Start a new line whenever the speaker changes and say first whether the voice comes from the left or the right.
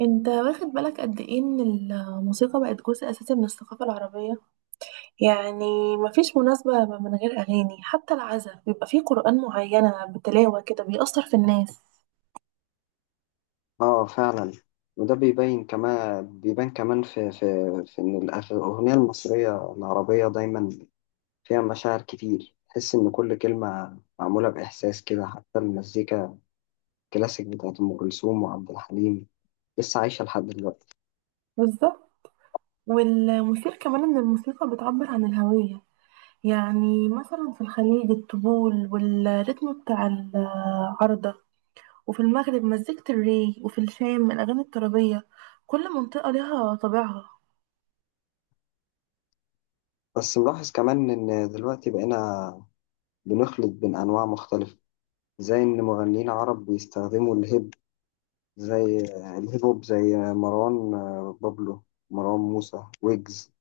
right: انت واخد بالك قد ايه ان الموسيقى بقت جزء اساسي من الثقافة العربية؟ يعني مفيش مناسبة من غير اغاني، حتى العزاء بيبقى فيه قرآن معينة بتلاوة كده بيأثر في الناس.
left: اه، فعلا. وده بيبين كمان بيبان كمان في ان الاغنيه المصريه العربيه دايما فيها مشاعر كتير. تحس ان كل كلمه معموله باحساس كده، حتى المزيكا الكلاسيك بتاعت ام كلثوم وعبد الحليم لسه عايشه لحد دلوقتي.
right: بالظبط، والمثير كمان ان الموسيقى بتعبر عن الهوية. يعني مثلا في الخليج الطبول والريتم بتاع العارضة، وفي المغرب مزيكة الري، وفي الشام الأغاني الترابية، كل منطقة ليها طابعها.
left: بس ملاحظ كمان ان دلوقتي بقينا بنخلط بين انواع مختلفه، زي ان مغنيين عرب بيستخدموا زي الهيب هوب، زي مروان بابلو، مروان موسى، ويجز،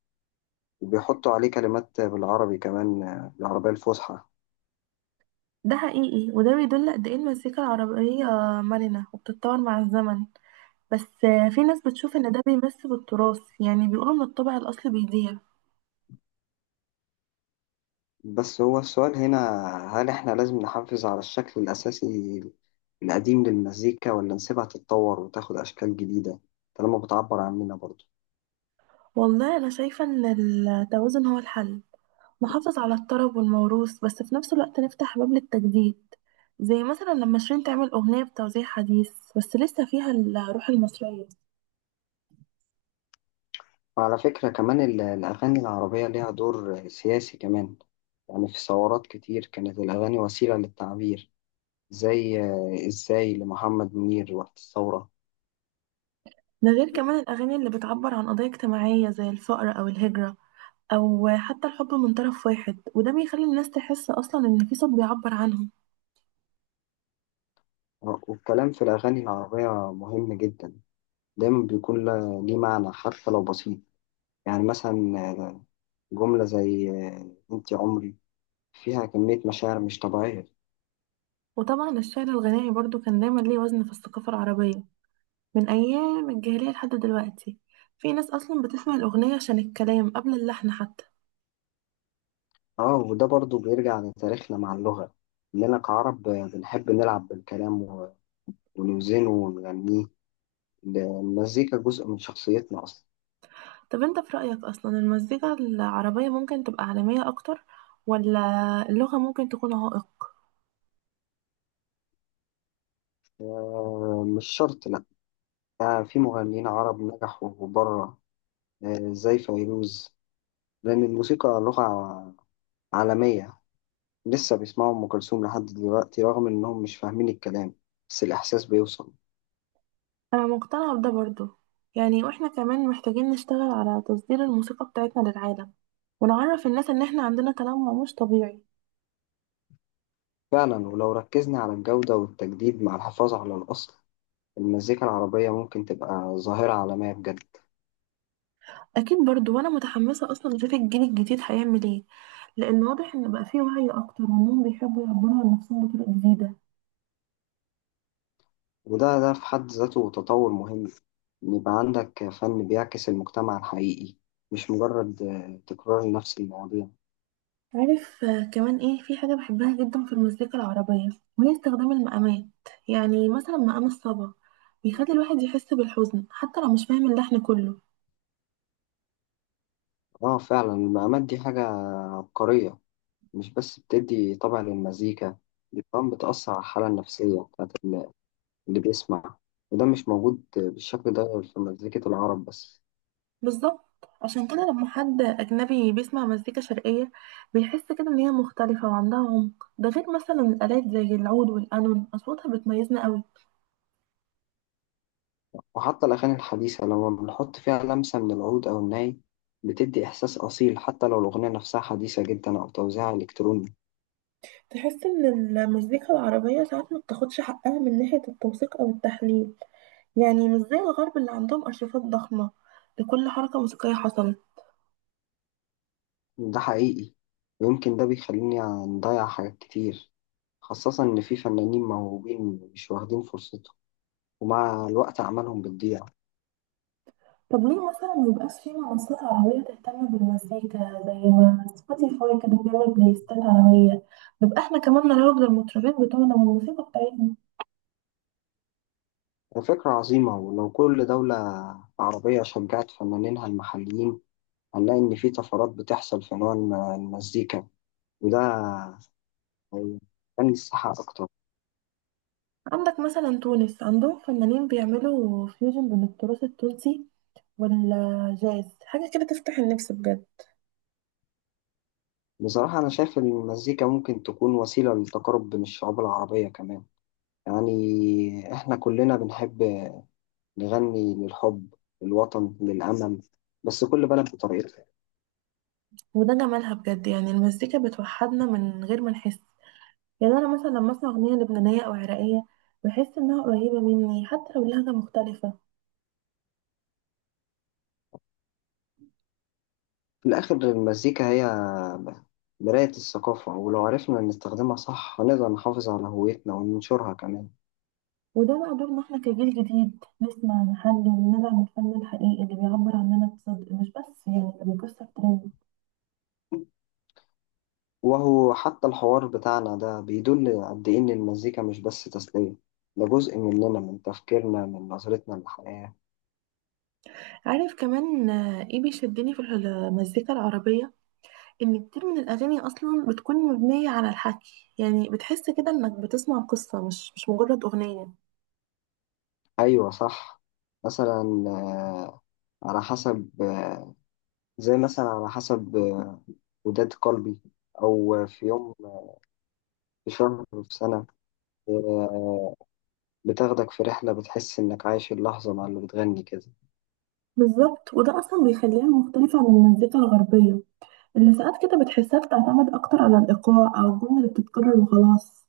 left: وبيحطوا عليه كلمات بالعربي كمان، العربية الفصحى.
right: ده حقيقي، وده بيدل قد ايه المزيكا العربية مرنة وبتتطور مع الزمن، بس في ناس بتشوف ان ده بيمس بالتراث، يعني بيقولوا ان الطبع الاصلي بيضيع.
left: بس هو السؤال هنا، هل احنا لازم نحافظ على الشكل الأساسي القديم للمزيكا ولا نسيبها تتطور وتاخد أشكال جديدة طالما بتعبر عننا برضه؟
right: والله انا شايفة ان التوازن هو الحل، نحافظ على الطرب والموروث بس في نفس الوقت نفتح باب للتجديد، زي مثلا لما شيرين تعمل اغنية بتوزيع حديث بس لسه فيها الروح المصرية.
left: وعلى فكرة كمان الأغاني العربية ليها دور سياسي كمان. يعني في ثورات كتير كانت الأغاني وسيلة للتعبير، زي إزاي لمحمد منير وقت الثورة.
right: ده غير كمان الاغاني اللي بتعبر عن قضايا اجتماعية زي الفقر او الهجرة، او حتى الحب من طرف واحد، وده بيخلي الناس تحس اصلا ان في صوت بيعبر عنهم.
left: والكلام في الأغاني العربية مهم جدا، دايما بيكون ليه معنى حتى لو بسيط. يعني مثلا، جملة زي أنت عمري فيها كمية مشاعر مش طبيعية.
right: وطبعا الشعر الغنائي برضو كان دايما ليه وزن في الثقافة العربية، من ايام الجاهلية لحد دلوقتي، في ناس اصلا بتسمع الاغنية عشان الكلام قبل اللحن حتى.
left: آه، وده برضو بيرجع لتاريخنا مع اللغة، إننا كعرب بنحب نلعب بالكلام ونوزنه ونغنيه. المزيكا جزء من شخصيتنا أصلا.
right: طب انت في رأيك اصلا المزيكا العربية ممكن تبقى عالمية اكتر، ولا اللغة ممكن تكون عائق؟
left: مش شرط، لأ. في مغنيين عرب نجحوا بره، زي فيروز، لأن الموسيقى لغة عالمية. لسه بيسمعوا أم كلثوم لحد دلوقتي رغم إنهم مش فاهمين الكلام، بس الإحساس بيوصل.
right: انا مقتنعة بده برضو، يعني واحنا كمان محتاجين نشتغل على تصدير الموسيقى بتاعتنا للعالم، ونعرف الناس ان احنا عندنا تنوع مش طبيعي.
left: فعلا، ولو ركزنا على الجودة والتجديد مع الحفاظ على الأصل، المزيكا العربية ممكن تبقى ظاهرة عالمية بجد.
right: اكيد برضو، وانا متحمسه اصلا اشوف الجيل الجديد هيعمل ايه، لان واضح ان بقى فيه وعي اكتر وانهم بيحبوا يعبروا عن نفسهم بطرق جديده.
left: وده في حد ذاته تطور مهم، إن يبقى عندك فن بيعكس المجتمع الحقيقي، مش مجرد تكرار لنفس المواضيع.
right: عارف كمان ايه في حاجه بحبها جدا في المزيكا العربيه، وهي استخدام المقامات. يعني مثلا مقام الصبا بيخلي الواحد يحس بالحزن حتى لو مش فاهم اللحن كله.
left: اه فعلا، المقامات دي حاجة عبقرية. مش بس بتدي طبع للمزيكا، دي كمان بتأثر على الحالة النفسية بتاعت اللي بيسمع. وده مش موجود بالشكل ده في مزيكة العرب بس.
right: بالظبط، عشان كده لما حد اجنبي بيسمع مزيكا شرقيه بيحس كده ان هي مختلفه وعندها عمق، ده غير مثلا الالات زي العود والقانون اصواتها بتميزنا قوي.
left: وحتى الأغاني الحديثة لما بنحط فيها لمسة من العود أو الناي بتدي إحساس أصيل، حتى لو الأغنية نفسها حديثة جدا أو توزيعها إلكتروني.
right: تحس ان المزيكا العربية ساعات ما بتاخدش حقها من ناحية التوثيق او التحليل، يعني مش زي الغرب اللي عندهم ارشيفات ضخمة لكل حركة موسيقية حصلت.
left: ده حقيقي، ويمكن ده بيخليني نضيع حاجات كتير، خاصة إن في فنانين موهوبين مش واخدين فرصتهم، ومع الوقت أعمالهم بتضيع.
right: طب ليه مثلا ميبقاش في منصات عربية تهتم بالمزيكا زي ما سبوتيفاي كده بيعمل بلاي ليستات عربية، نبقى احنا كمان نروج للمطربين بتوعنا والموسيقى بتاعتنا.
left: فكرة عظيمة، ولو كل دولة عربية شجعت فنانينها المحليين، هنلاقي إن في طفرات بتحصل في نوع المزيكا، وده هيخلي الساحة أكتر.
right: عندك مثلا تونس عندهم فنانين بيعملوا فيوجن بين التراث التونسي والجاز، حاجة كده تفتح النفس بجد.
left: بصراحة أنا شايف إن المزيكا ممكن تكون وسيلة للتقارب بين الشعوب العربية كمان. يعني إحنا كلنا بنحب نغني للحب، للوطن، للأمل، بس كل بلد بطريقتها.
right: وده جمالها بجد، يعني المزيكا بتوحدنا من غير ما نحس. يعني انا مثلا لما اسمع اغنيه لبنانيه او عراقيه بحس انها قريبه مني حتى لو لهجه مختلفه.
left: في الآخر المزيكا هي مراية الثقافة، ولو عرفنا نستخدمها صح هنقدر نحافظ على هويتنا وننشرها كمان.
right: وده بقى دورنا احنا كجيل جديد، نسمع، نحلل، ندعم الفن الحقيقي اللي بيعبر عننا بصدق، مش بس يعني اللي بيكسر ترند.
left: وهو حتى الحوار بتاعنا ده بيدل قد إيه إن المزيكا مش بس تسلية، ده جزء مننا، من تفكيرنا، من نظرتنا للحياة.
right: عارف كمان ايه بيشدني في المزيكا العربيه، ان كتير من الاغاني اصلا بتكون مبنيه على الحكي، يعني بتحس كده انك بتسمع قصه مش مجرد اغنيه.
left: ايوه صح. مثلا آه، على حسب آه، زي مثلا على حسب وداد قلبي، او في يوم، في شهر، في سنه. آه، بتاخدك في رحله، بتحس انك عايش اللحظه مع اللي بتغني كده.
right: بالظبط، وده أصلا بيخليها مختلفة عن المزيكا الغربية اللي ساعات كده بتحسها بتعتمد أكتر على الإيقاع أو الجملة اللي بتتكرر وخلاص.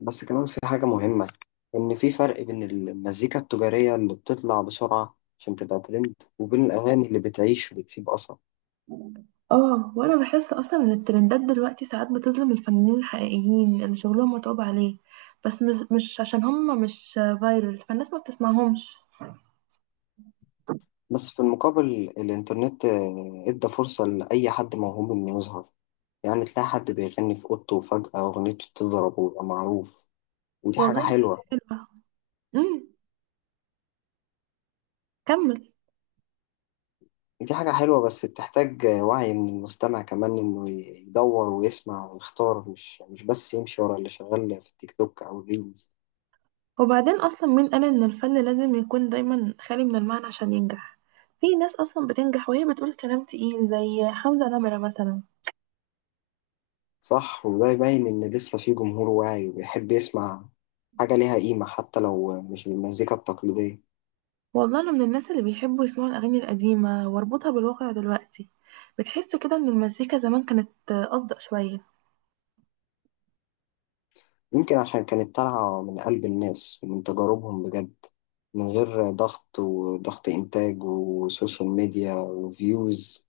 left: بس كمان في حاجه مهمه، ان في فرق بين المزيكا التجاريه اللي بتطلع بسرعه عشان تبقى ترند، وبين الاغاني اللي بتعيش وبتسيب اثر.
right: اه، وانا بحس اصلا ان الترندات دلوقتي ساعات بتظلم الفنانين الحقيقيين اللي شغلهم متعوب عليه، بس مش عشان هم مش فايرل فالناس ما بتسمعهمش.
left: بس في المقابل، الانترنت ادى فرصه لاي حد موهوب انه يظهر. يعني تلاقي حد بيغني في أوضته وفجأة أغنيته تضرب ويبقى معروف. ودي حاجة
right: والله دي حاجة
left: حلوة.
right: حلوة. امم كمل.
left: دي حاجة حلوة بس بتحتاج وعي من المستمع كمان، إنه يدور ويسمع ويختار، مش بس يمشي ورا اللي شغال في التيك توك أو الريلز.
right: وبعدين اصلا مين قال ان الفن لازم يكون دايما خالي من المعنى عشان ينجح؟ في ناس اصلا بتنجح وهي بتقول كلام تقيل زي حمزة نمرة مثلا.
left: صح، وده يبين إن لسه في جمهور واعي وبيحب يسمع حاجة ليها قيمة، حتى لو مش بالمزيكا التقليدية.
right: والله انا من الناس اللي بيحبوا يسمعوا الاغاني القديمه واربطها بالواقع دلوقتي، بتحس كده ان المزيكا زمان كانت اصدق شويه.
left: يمكن عشان كانت طالعة من قلب الناس ومن تجاربهم بجد، من غير ضغط وضغط إنتاج وسوشيال ميديا وفيوز.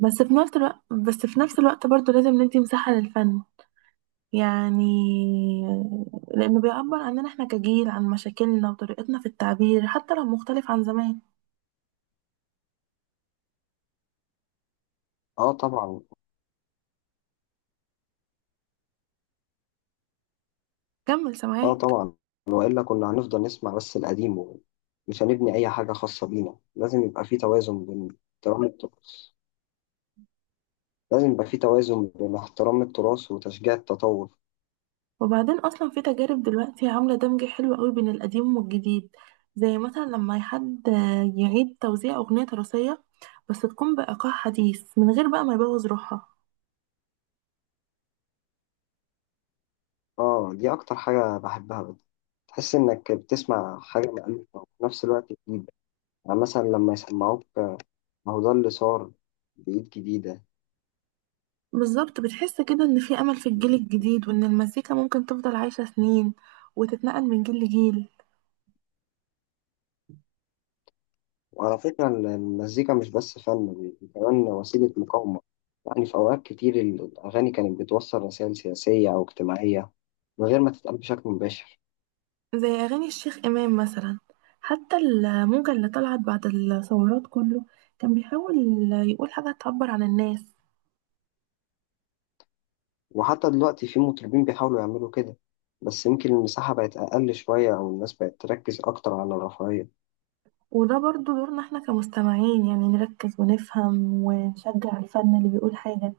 right: بس في نفس الوقت برضو لازم ندي مساحه للفن، يعني لانه بيعبر عننا احنا كجيل، عن مشاكلنا وطريقتنا في التعبير حتى لو مختلف عن زمان.
left: اه طبعا.
right: كمل
left: اه
right: سامعاك.
left: طبعا، والا كنا هنفضل نسمع بس القديم ومش هنبني اي حاجه خاصه بينا. لازم يبقى في توازن بين احترام التراث وتشجيع التطور.
right: وبعدين اصلا في تجارب دلوقتي عامله دمج حلو قوي بين القديم والجديد، زي مثلا لما حد يعيد توزيع اغنيه تراثيه بس تكون بايقاع حديث من غير بقى ما يبوظ روحها.
left: اه، دي اكتر حاجه بحبها بجد. تحس انك بتسمع حاجه مألوفه وفي نفس الوقت جديده. يعني مثلا لما يسمعوك، ما هو ده اللي صار بإيد جديده.
right: بالظبط، بتحس كده ان في امل في الجيل الجديد، وان المزيكا ممكن تفضل عايشه سنين وتتنقل من جيل لجيل.
left: وعلى فكرة المزيكا مش بس فن، دي كمان وسيلة مقاومة. يعني في أوقات كتير الأغاني كانت بتوصل رسائل سياسية أو اجتماعية من غير ما تتقال بشكل مباشر.
right: زي اغاني الشيخ امام مثلا، حتى الموجه اللي طلعت بعد الثورات كله كان بيحاول يقول حاجه تعبر عن الناس.
left: وحتى دلوقتي في مطربين بيحاولوا يعملوا كده، بس يمكن المساحة بقت أقل شوية أو الناس بقت تركز أكتر على الرفاهية.
right: وده برضو دورنا احنا كمستمعين، يعني نركز ونفهم ونشجع الفن اللي بيقول حاجة،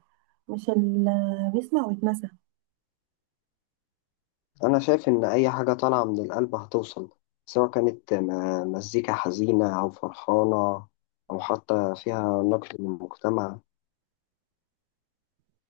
right: مش اللي بيسمع ويتنسى.
left: أنا شايف إن أي حاجة طالعة من القلب هتوصل، سواء كانت مزيكا حزينة أو فرحانة، أو حتى فيها نقد للمجتمع.